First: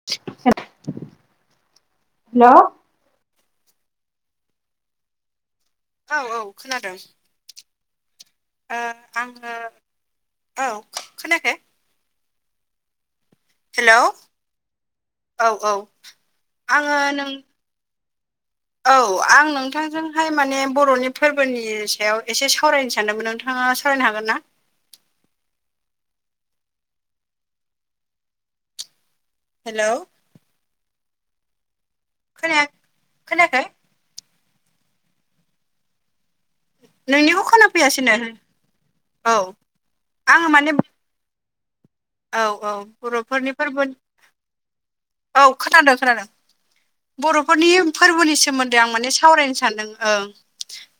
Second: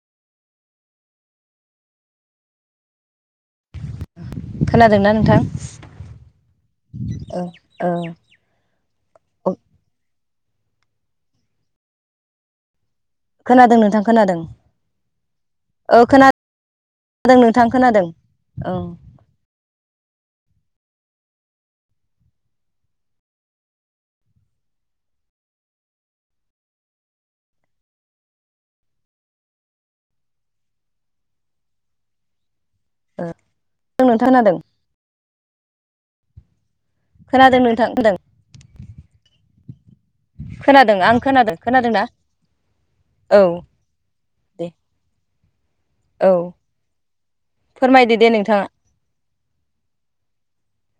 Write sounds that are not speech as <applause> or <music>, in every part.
Hello खोनादोंना नोंथां? औ औ खोनादों। अ ओ आङो औ खोनाखै खोनादों हेलौ नोंथां खोनादों औ खोना दों आङो नों खोनादों नोंथां खोनादों। औ आं नोंथांजों हाय माने बर'नि फोरबोनि सायाव एसे सावरायनो सानदोंमोन नोंथाङा सावरायनो हागोन ना। हेलौ खोना ओ ओं नोंथां खोनादों नोंनिखौ खोनादों खोना नोंथां फैयासैनो खोनादों औ आङो माने खोनादों, आं खोनादों, खोनादों ना? औ औ बर'फोरनि फोरबो दे औ खोनादों खोनादों औ बर'फोरनि फोरमायदो दे फोरबोनि नोंथाङा सोमोन्दै आं माने सावरायनो सानदों ओं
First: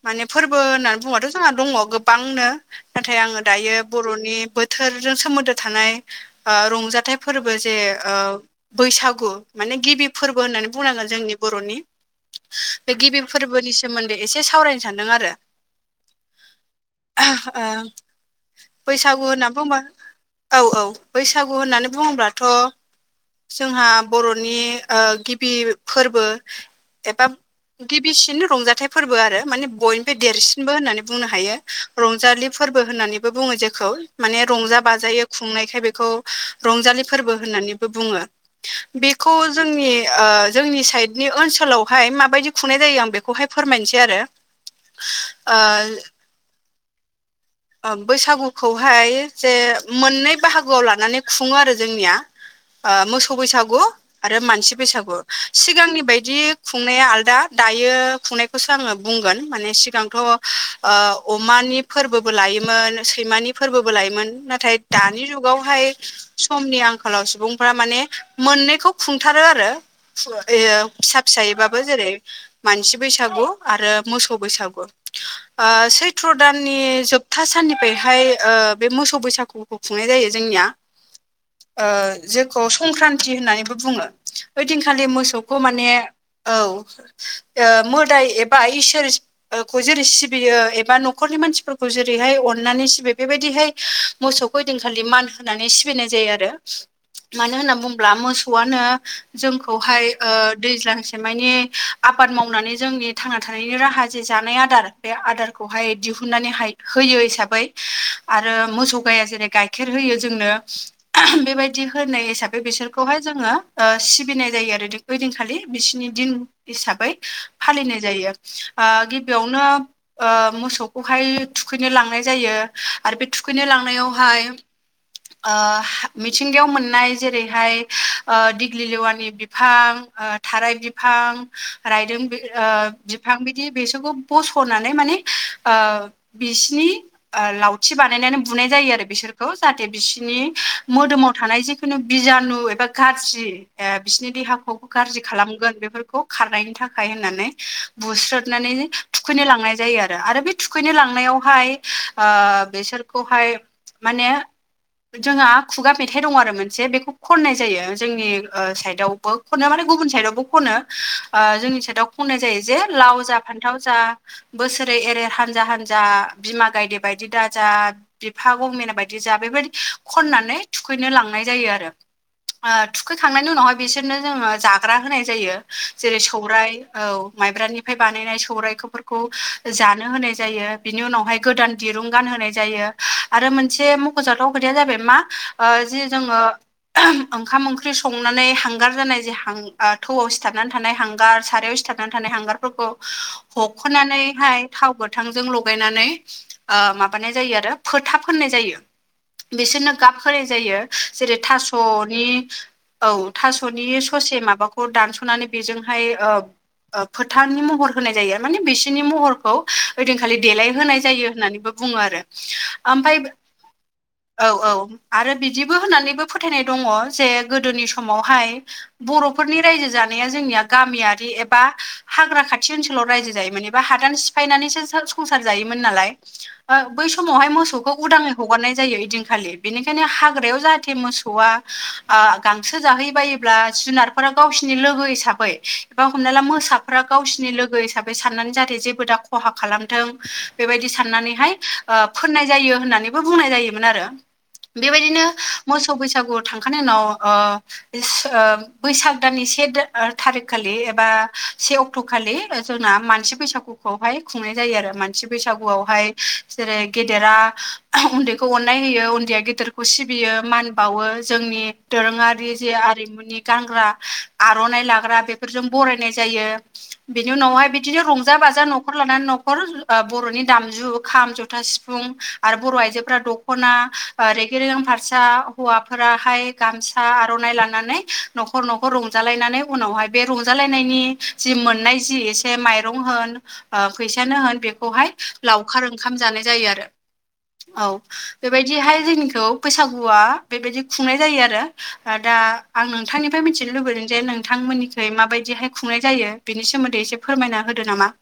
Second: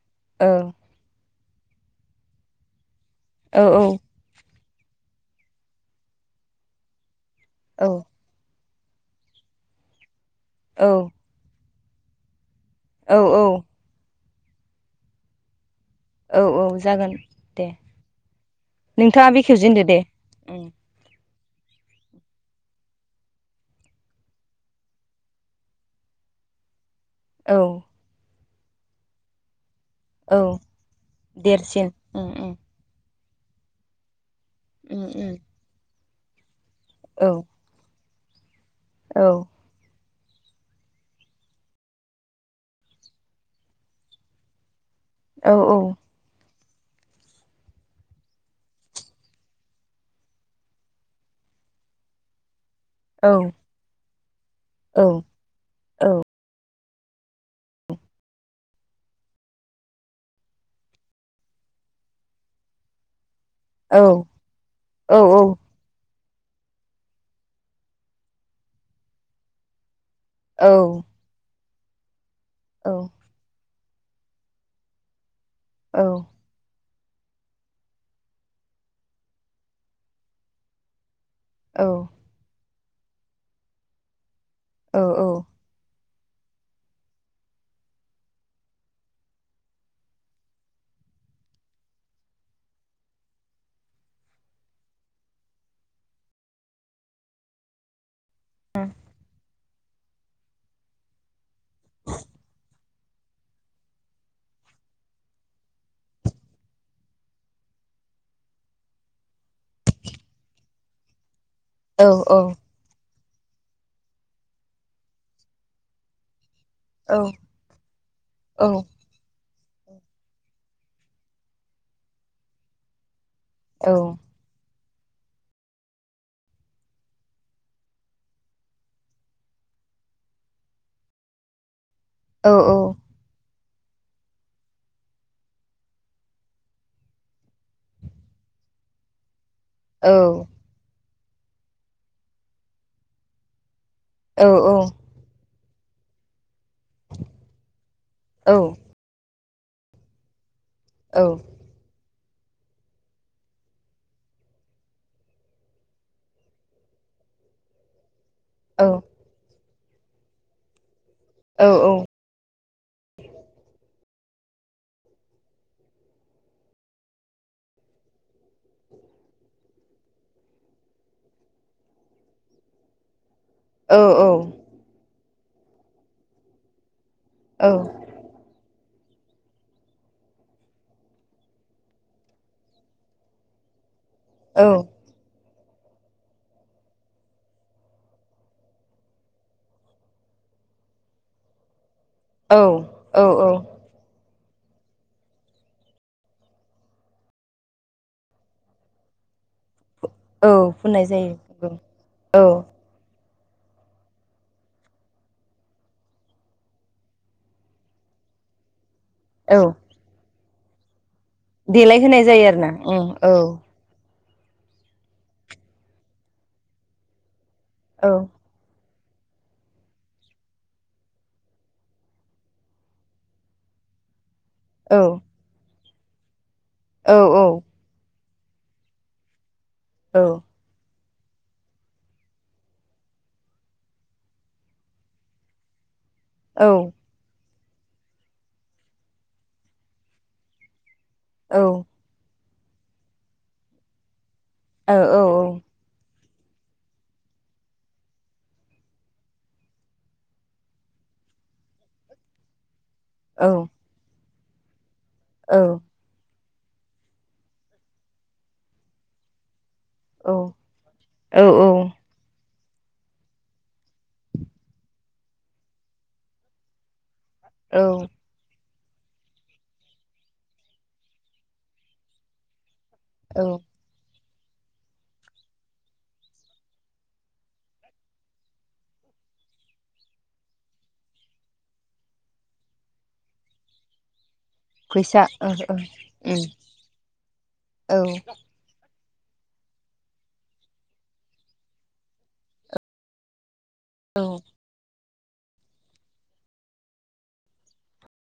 माने औ फोरबो होननानै बुङोबाथ' जोंहा दङ' गोबांनो नाथाय आङो औ दायो औ बर'नि बोथोरजों सोमोन्दो थानाय ओ रंजाथाइ फोरबो जे औ ओ बैसागु माने गिबि फोरबो होननानै औ बुंनांगोन जोंनि बर'नि। बे औ गिबि फोरबोनि सोमोन्दै एसे सावरायनो सान्दों आरो। औ औ जागोन ओ दे। बैसागु नोंथाङा होनना बुंबा बेखेवजेनदो दे उम औ औ बैसागु होननानै बुङोब्लाथ' जोंहा बर'नि ओ गिबि फोरबो एबा औ गिबिसिन रंजाथाइ फोरबो आरो माने बयनिबो औ देरसिनबो होननानै बुंनो हायो देरसिन उम रंजालि उम फोर बो होननानैबो बुङो जेखौ माने उम बाजायै उम खुंनायखाय बेखौ रंजालि औ फोरबो होननानैबो बुङो। औ बेखौ जोंनि ओ जोंनि साइडनि ओनसोलावहाय माबायदि खुंनाय जायो आं बेखौहाय फोरमायनोसै आरो औ ओ बैसागुखौहाय जे मोननै बाहागोआव लानानै खुङो आरो जोंनिया ओ औ मोसौ बैसागु आरो मानसि औ बैसागु सिगांनि बायदि खुंनाया आलदा दायो खुंनायखौसो आङो बुंगोन माने सिगांथ' ओ अमानि फोरबो बो लायोमोन सैमानि फोरबोबो लायोमोन नाथाय दानि औ जुगावहाय समनि आंखालाव सुबुंफोरा माने मोननैखौ खुंथारो आरो ओ औ फिसा फिसायैबाबो जेरै औ मानसि बैसागु आरो मोसौ बैसागु। ओ औ सैथ्र' दाननि जोब था साननिफ्रायहाय ओ बे मोसौ बैसागुखौ खुंनाय जायो जोंनिया ओ जेखौ संक्रान्ति होननानैबो बुङो ओइदिनखालि मोसौखौ माने औ ओ मोदाय एबा इसोरखौ जेरै सिबियो एबा न'खरनि मानसिफोर खौ जेरैहाय अननानै सिबियो बेबायदिहाय मोसौखौ ओदिनखालि मान होनानै सिबिनाय जायो आरो। मानो होनना बुंब्ला मो सौआनो जोंखौहाय ओ दैज्लांसेमानि आबाद मावनानै जोंनि थांना थानायनि राहा जे जानाय आदार बे आदारखौहाय दिहुननानैहाय होयो हिसाबै आरो मोसौ गाया जेरै गाइखेर होयो जोंनो बेबाय दि होनाय हिसाबै बिसोरखौहाय जोङो ओ सिबिनाय जायो आरो ओइदिनखालि बिसोरनि दिन हिसाबै फालिनाय जायो। ओ गिबियावनो ओ मोसौखौहाय थुखैनो लांनाय जायो आरो बे थुखैनो लांनायावहाय ओ मिथिंगायाव मोननाय जेरैहाय ओ दिग्लिलेवानि बिफां ओ थाराय बिफां रायदों बि ओ बिफां बिदि बेसोरखौ बस'नानै माने ओ बिसिनि ओ लावथि बानायनानै बुनाय जायो आरो बिसोरखौ जाहाथे बिसिरनि मोदोमाव थानाय जिखुनु बिजानु एबा गाज्रि ए बिसोरनि देहाखौ गाज्रि खालामगोन बेफोरखौ खारनायनि थाखाय होननानै बुस्रोदनानै थुखैनो लांनाय जायो आरो आरो बे थुखैनो लांनायावहाय ओ बिसोरखौहाय माने जोंहा खुगा मेथाइ दं आरो मोनसे बेखौ खननाय जायो जोंनि ओ साइदावबो खनो माने गुबुन साइदावबो खनो। ओजोंनि साइदाव बुंनाय जायो जे लाव जा फान्थाव जा बोसोरै एरे हानजा हानजा जा बिमा गायदे बायदि दा जा बिफा गमिना बायदि जा बेबायदि खननानै थुखैनो लांनाय जायो आरो। ओ थुखैखांनायनि उनावहाय बिसोरनो जोङो जाग्रा होनाय जायो जेरै सौराइ औ माइबफ्राय बा नायनाय सौफोरखौ जानो होनाय जायो। बिनि उनावहाय गोदान दिरुं गानहोनाय जायो आरो मोनसे मख'जाथाव खोथाया जाबाय मा ओ जि जोङो ओंखाम ओंख्रि संनानै हांगार जानाय हां ओ थौआव सिथाबनानै थानाय हांगार सारायाव सिथाब खान्थानि हांगारफोरखौ औ औ हख'नानै हाय थाव गोथांजों ल गायनानै माबानाय जायो आरो फोथाब फनाय जायो। बिसोरनो गाब होनाय औ जायो फुननाय जेरै जायो थास'नि औ औ थास'नि ससे माबाखौ दानस'नानै बेजोंहाय ओ फोथारनि महर होनाय जायो माने बिसोरनि महरखौ औ ओइदिनखालि देलाय होनाय जायो। होननानैबो देलाय बुङो आरो। होनाय जायो ना उम ओमफ्राय औ औ औ आरो बिदिबो होननानैबो फोथायनाय दङ जे गोदोनि औ समावहाय बर'फोरनि रायजो जानाया जोंनिया गामियारि एबा हाग्रा खाथि ओनसोलाव रायजो जायो मानेबा हादान सिफायनानै औ संसार जायोमोन नालाय बै औ समावहाय मोसौखौ उदाङै हगारनाय जायो। इदिनखालि बिनिखायनो औ हाग्रायाव जाहाथे मोसौआ गांसो जाहै बायोब्ला जुनारफोरा गावसिनि लोगो हिसाबै बा हमना ला मोसाफ्रा गावसिनि लोगो हिसाबै साननानै जाहाथे जेबो दा खहा खालाम थों बेबायदि साननानैहाय फोरनाय जायो होननानैबो बुंनाय जायोमोन आरो। बेबायदिनो मोसौ बैसागु थांखांनायनि उनाव ओ बैसाग दाननि से थारिख खालि एबा से अक्ट' खालि जोंना मान सि बैसागुखौहाय खुंनाय जायो आरो मानसि बैसागुआवहाय जेरै गेदेरा उन्दैखौ अननाय होयो उन्दैया गेदेर खौ सिबियो मान बावो जोंनि दोरोङारि जे आरिमु गानग्रा आर'नाइ लाग्रा बेफोरजों बरायनाय जायो। बिनि उनावहाय औ बिदिनो रंजा बाजा न'खर लानानै नखर बर'नि दामजु खाम जथा सिफुं आरो बर' आइजोफोरा औ दख'ना रेगि रेगां फारसा हौवाफोराहाय गामसा आर'नाइ लानानै न'खर न'खर रंजालायनानै उनावहाय बे रंजालायनायनि जि मोननाय जि एसे माइरं होन ओ फैसानो होन बे खौहाय फैसा औ लावखार ओंखाम जानाय जायो आरो। औ। बेबायदिहाय जोंनिखौ बैसागुआ बेबायदि खुंनाय जायो आरो। दा आं नोंथांनिफ्राय मिथिनो लुबैदों औ जे नोंथांमोननिखै माबायदिहाय खुंनाय जायो बिनि सोमोन्दै एसे फोरमायना होदो नामा।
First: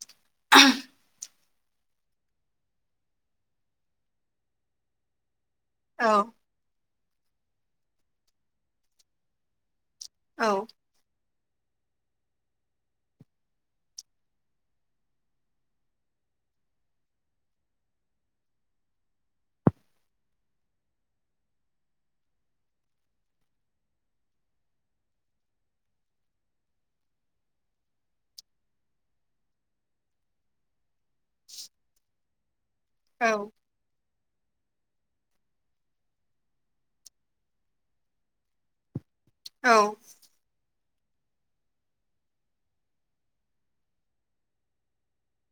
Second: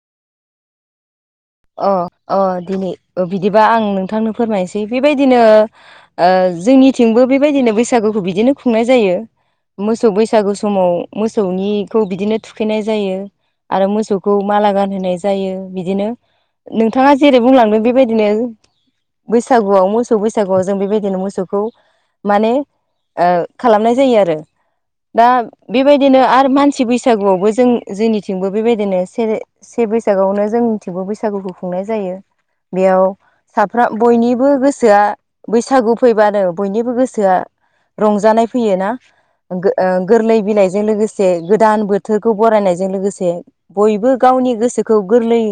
<inaudible> अ अ दिनै बिदिबा आं नोंथांनो फोरमायनोसै बेबायदिनो औ ओ जोंनिथिंबो बेबायदिनो बैसागुखौ बिदिनो खुंनाय जायो। मोसौ बैसागु औ समाव मोसौनिखौ बिदिनो थुखैनाय जायो। आरो मोसौखौ माला गानहोनाय जायो बिदिनो। नोंथाङा जेरै बुंलांदों बेबायदिनो बैसागुआव मोसौ बैसागुआव जों बेबायदिनो मोसौखौ माने ओ खालामनाय जायो आरो। दा बेबायदिनो आरो मानसि बैसागुआवबो जों जोंनिथिंबो बेबायदिनो सेर से बैसागोआवनो जोंनिथिंबो बैसागुखौ खुंनाय जायो बेयाव औ साब बयनिबो गोसोआ बैसागु फैबानो बयनिबो गोसोआ रंजानाय फैयोना औ गोरलै बिलाइ जों लोगोसे गोदान बोथोरखौ बरायनायजों लोगोसे बयबो गावनि गोसोखौ गोरलै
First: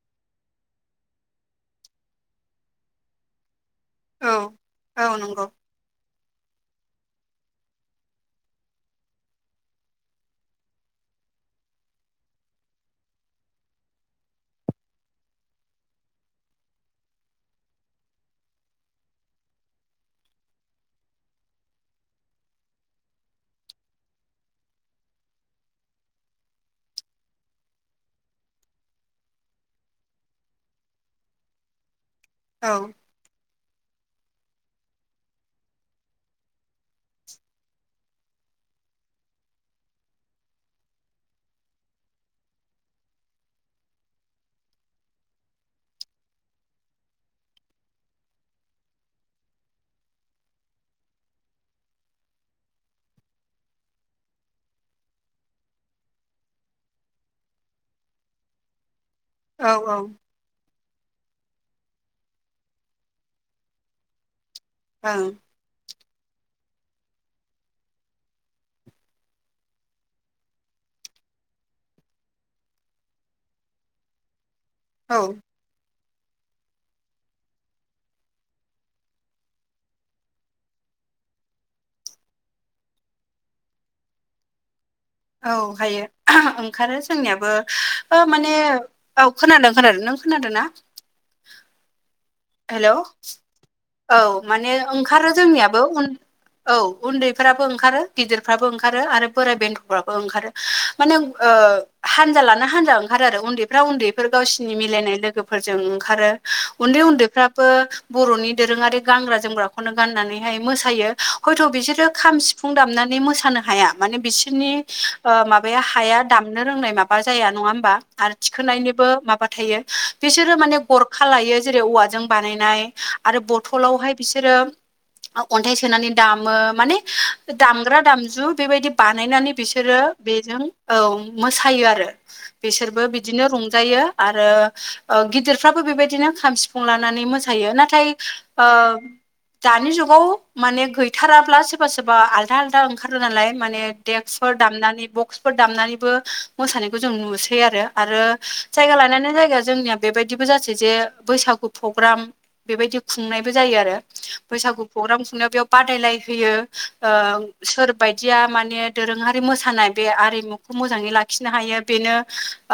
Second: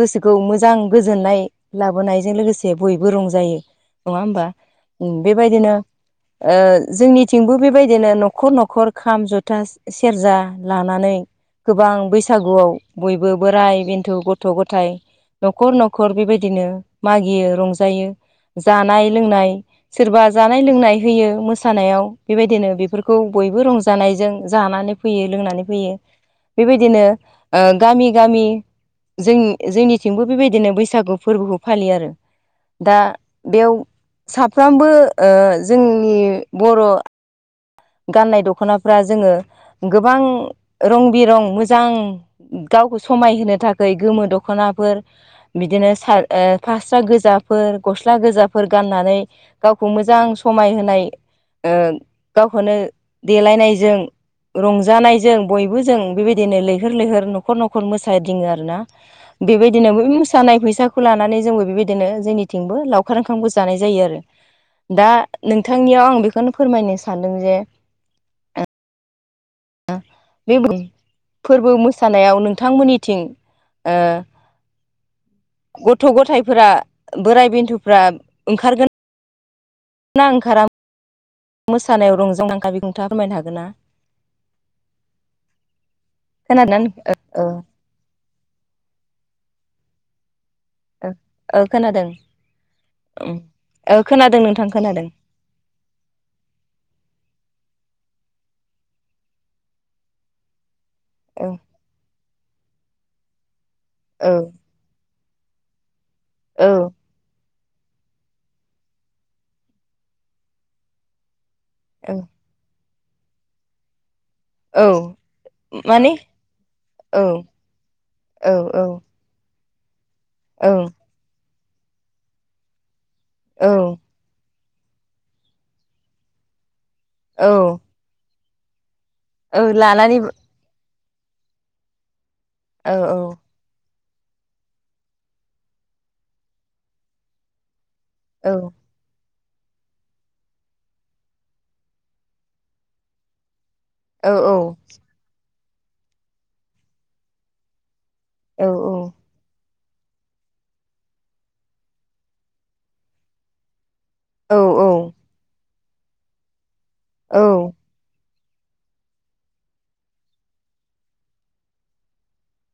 गोसोखौ मोजां गोजोननाय लाबोनायजों लोगोसे बयबो रंजायो नङा औ होमबा औ नंगौ बेबायदिनो जोंनिथिंबो बेबायदिनो न'खर न'खर खाम जथा सेरजा लानानै गोबां बैसागुआव बयबो बोराय बेन्थ' गथ' गथ' गथायाइ न'खर न'खर बेबायदिनो मागियो रंजायो जानाय लोंनाय सोरबा जानाय लोंनाय होयो मोसानायाव बेबायदिनो बेफोरखौ बयबो रंजानायजों जानानै फैयो लोंनानै फैयो बेबायदिनो गामि गामि जोंनि जोंनिथिंबो बेबायदिनो बैसागु फोरबोखौ फालियो आरो औ दा बेयाव साफ्रोमबो जोंनि बर' <inaudible> गाननाय दख'नाफ्रा जोङो गोबां रं बिरं मोजां गावखौ समायहोनो थाखाय गोमो दख'नाफोर बिदिनो सार फास्रा गोजाफोर गस्ला गोजाफोर गाननानै गावखौ मोजां समायहाय ओ गावखौनो देलायनायजों रंजानायजों बयबो जों बेबायदिनो लैहोर लैहोर न'खर न'खर मोसादङो आर ना <inaudible> बेबायदिनो औ बै ओं मोसानाय फैसाखौ लानानै जोंबो बेबायदिनो जोंनिथिंबो लावखार ओंखामबो जानाय जायो आरो दा नोंथांनियाव आं बेखौनो फोरमायनो सानदों जे आ बे बुं फोरबो मोसानायाव नोंथांमोननिथिं ओ औ। गथ' गथायफोरा बोराय बेन्थ'फ्रा ओंखारगोन ना ओंखारा मोसानायाव रंजों <unintelligible> नोंथांङा फोरमायनो हागोन ना औ हायो ओंखारो खोनादोंना ओ जोंनियाबो बा माने औ खोनादों खोनादों नों खोनादों ना ओ औ खोनादों हेल' ओ औ खोनादों नोंथां माने खोनादों ओंखारो जोंनियाबोन औ उन्दैफ्राबो ओंखारो गिदिरफ्राबो ओंखारो आरो बोराय बेन्थ'फ्राबो ओंखारो माने औ ओ हानजा लाना हानजा ओंखारो आरो उन्दैफ्रा उन्दैफोर औ गावसि नि मिलायनाय लोगोफोरजों ओंखारो औ उन्दै उन्दैफ्राबो बर'नि दोरोङारि गानग्रा जोमग्राखौनो गाननानैहाय मोसायो हयथ' बिसोरो औ खाम सिुफुं दामनानै मोसानो हाया माने बिसोरनि औ ओ माबाया माने हाया दामनो रोंनाय माबा औ जाया नङा होमबा आरो औ थिखोननायनिबो माबा थायो बिसोरो औ माने गरखा लायो जेरै औवाजों बानायनाय आरो औ बथलावहाय बिसोरो अन्थाइ सोनानै दामो माने औ दामग्रा दामजु बेबायदि बानायनानै औ बिसोरो लानानै बेजों औ मोसायो आरो औ बिसोरबो बिदिनो रंजायो आरो गिदिरफ्राबो बेबायदिनो खाम सिफुं लानानै मोसायो नाथाय औ अ दानि जुगाव माने गैथाराब्ला सोरबा सोरबा आलदा आलदा ओंखारो नालाय माने औ देक्सफोर दामनानै बक्सफोर दामनानैबो मोसानायखौ जों नुसै आरो आरो औ जायगा लानानै जायगा जोंनिया बेबायदिबो जासै जे बैसागु पग्राम बेबायदि खुंनायबो जायो आरो बैसागु औ औ पग्राम खुंनायाव बेयाव बादायलाय होयो सोरा बायदिया माने दोरोङारि मोसानाय बे आरिमुखौ मोजाङै लाखिनो हायो बेनो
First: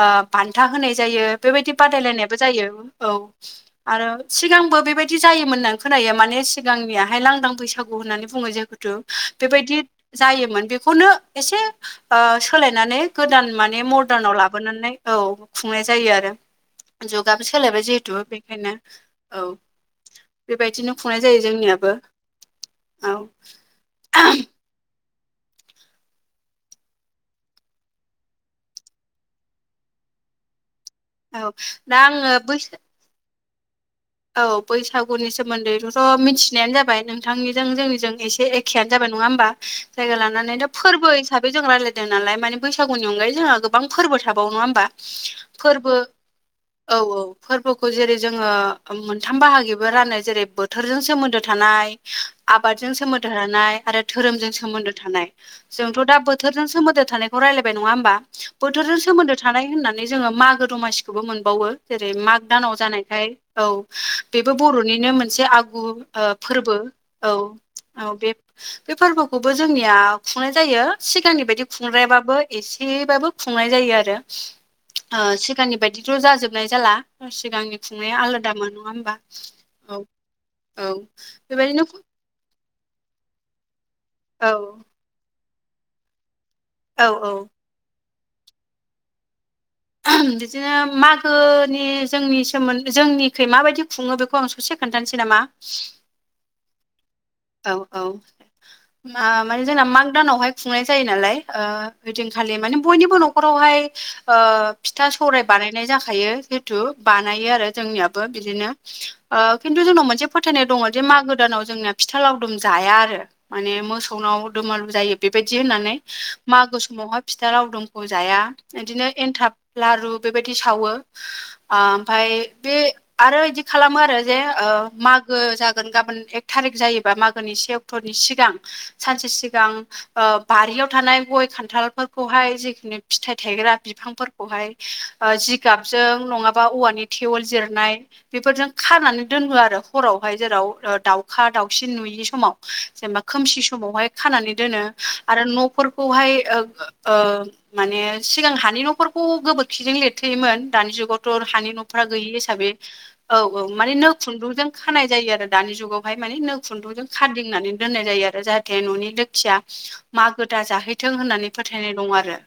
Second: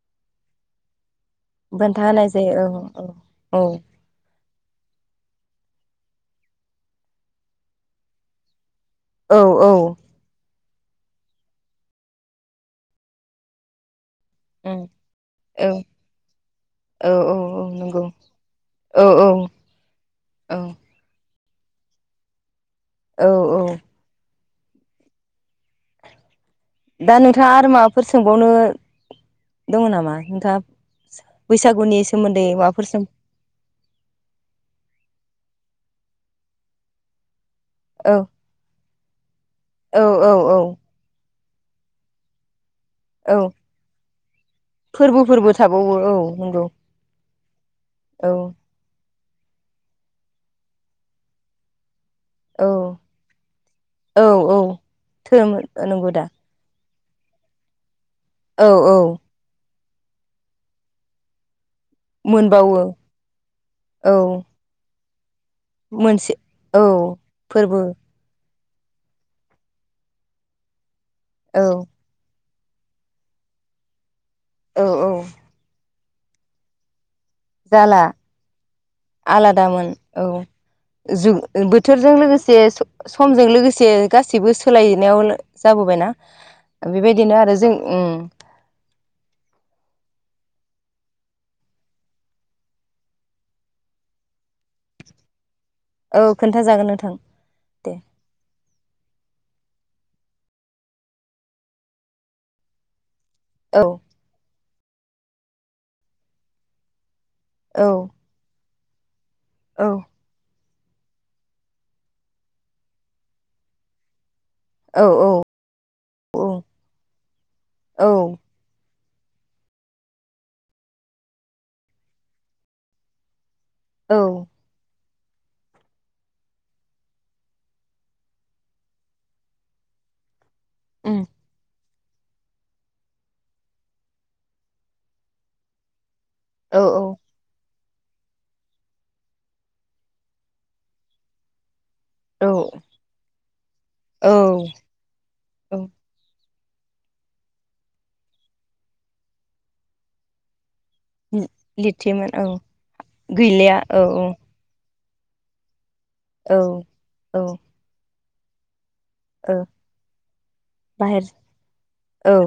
ओ बान्था होनाय जायो बेबायदि बादायलायनायबो जायो। औ औ आरो सिगांबो बेबायदि जायोमोननानै खोनायो माने सिगांनियाहाय लांदां बैसागु होननानै बुङो जे थु औ औ बेबायदि जायोमोन बेखौनो एसे सोलायनानै गोदान माने मदारनाव लाबो लाबोनानै औ खुंनाय जायो आरो औ। औ औ जुगाबो औ सोलायबाय नंगौ जिहेथु बेखायनो औ। औ बेबायदिनो खुंनाय जायो जोंनियाबो औ। दा नोंथाङा आरो माबाफोर सोंबावनो दङ नामा नोंथां? औ दा बैसागुनि आङो सोमोन्दै बैसो माबाफोर सोम औ बैसागुनि सोमोन्दैथ'थ' मिथिनायानो जाबाय नोंथांनिजों जोंनिजों औ एसे ए एखेयानो जाबाय नङा होमबा। औ जायगा लानानै औ दा फोरबो हिसाबै जों राय्लायदों नालाय माने बैसागुनि अनगायै औ जोंहा गोबां फोरबो थाबावो नङा होमबा? फोरबोफोरबो थाबावो फोरबो औ नंगौ। औ औ फोरबोखौ जेरै औ जोङो मोनथाम बाहागिबो रानो जेरै बोथोरजों सोमोन्दो थानाय औ आबादजों सोमोन्दो थानाय आरो औ धोरोमजों औ सोमोन्दो थानाय। धोरोम जोंथ' नंगौ दा बोथोरजों सोमोन्दो थानायखौ राय्लायबाय नङा? होमबा औ औ बोथोरजों सोमोनदो थानाय होननानै जोङो मागो दमासिखौबो मोनबावो जेरै मागो दानाव मोनबावो जानायखाय औ बेबो बर'निनो मोनसे आगु मोनसे फोरबो औ औ फोरबो औ बे बे फोरबोखौबो जोंनिया खुंनाय जायो सिगांनि बायदि औ खुंग्रायाबाबो एसेबाबो खुंनाय जायो आरो औ सिगांनि बायदिथ' जाजोबनाय जाला सिगांनि जाला खुंनाया आला आलादामोन औ औ जुग बेबायदिनो बोथोरजों लोगोसे समजों लोगोसे औ गासिबो सोलायनायाव जाबोबायना? औ औ बेबायदिनो आरो जों ओम बिदिनो मागोनि जोंनि सोमोन्दै जोंनिखै माबायदि खुङो बेखौ आं ससे खोन्थानोसै नामा? औ खोन्थाजागोन नोंथां। औ दे औ। माने जोंना माग दानावहाय खुंनाय जायो नालाय ओ ओइदिनखालि माने बयनिबो न' खरावहाय औ ओ फिथा सौराय बानायनाय जाखायो जिहेथु बानायो आरो औ जोंनियाबो। बिदिनो ओ खिन्थु औ जोंनाव मोनसे फोथायनाय दङ जे मागो दानाव जोंनिया फिथा लावदुम जाया आरो माने मोसौनाव दुमालु जायो औ बेबायदि यदि होननानै औ मागो समावहाय फिथा लावदुमखौ जाया औ बिदिनो एन्थाब लारु बेबायदि सावो। ओओमफ्राय बे आरो बिदि खालामो औ आरो जे ओ माग गो जागोन गाबोन एक थारिक जायोबा मागोनि से अक्ट'नि सिगां सानसे सिगां बारियाव उम थानाय गय खान्थालफोरखौहाय जेखुननि फिथाइ थायग्रा बिफांफोर खौहाय जिगाबजों नङाबा औ औवानि थेवल जिरनाय बेफोरजों खानानै दोनो आरो हरावहाय जेराव दाउखा दाउसिन नुयि समाव औ जेनेबा खोमसि समावहाय खानानै औ दोनो। आरो औ न'फोरखौहाय ओ माने सिगां हानि न'खर खौ गोबोरखिजों लिरथोयोमोन दानि जुगाव मटर हानि न'फ्रा लिरथेयोमोन गैयि औ हिसाबै औ औ माने नो खुन्दुंजों खानाय जायो आरो दानि जुगाव हाय माने औ नो खुन्दुंजों औ खाराददिंनानै दोननाय जायो आरो जाहाथे न'नि लो थिया औ मागो दा जाहैथों बाहेर होननानै फोथायनाय दं आरो। औ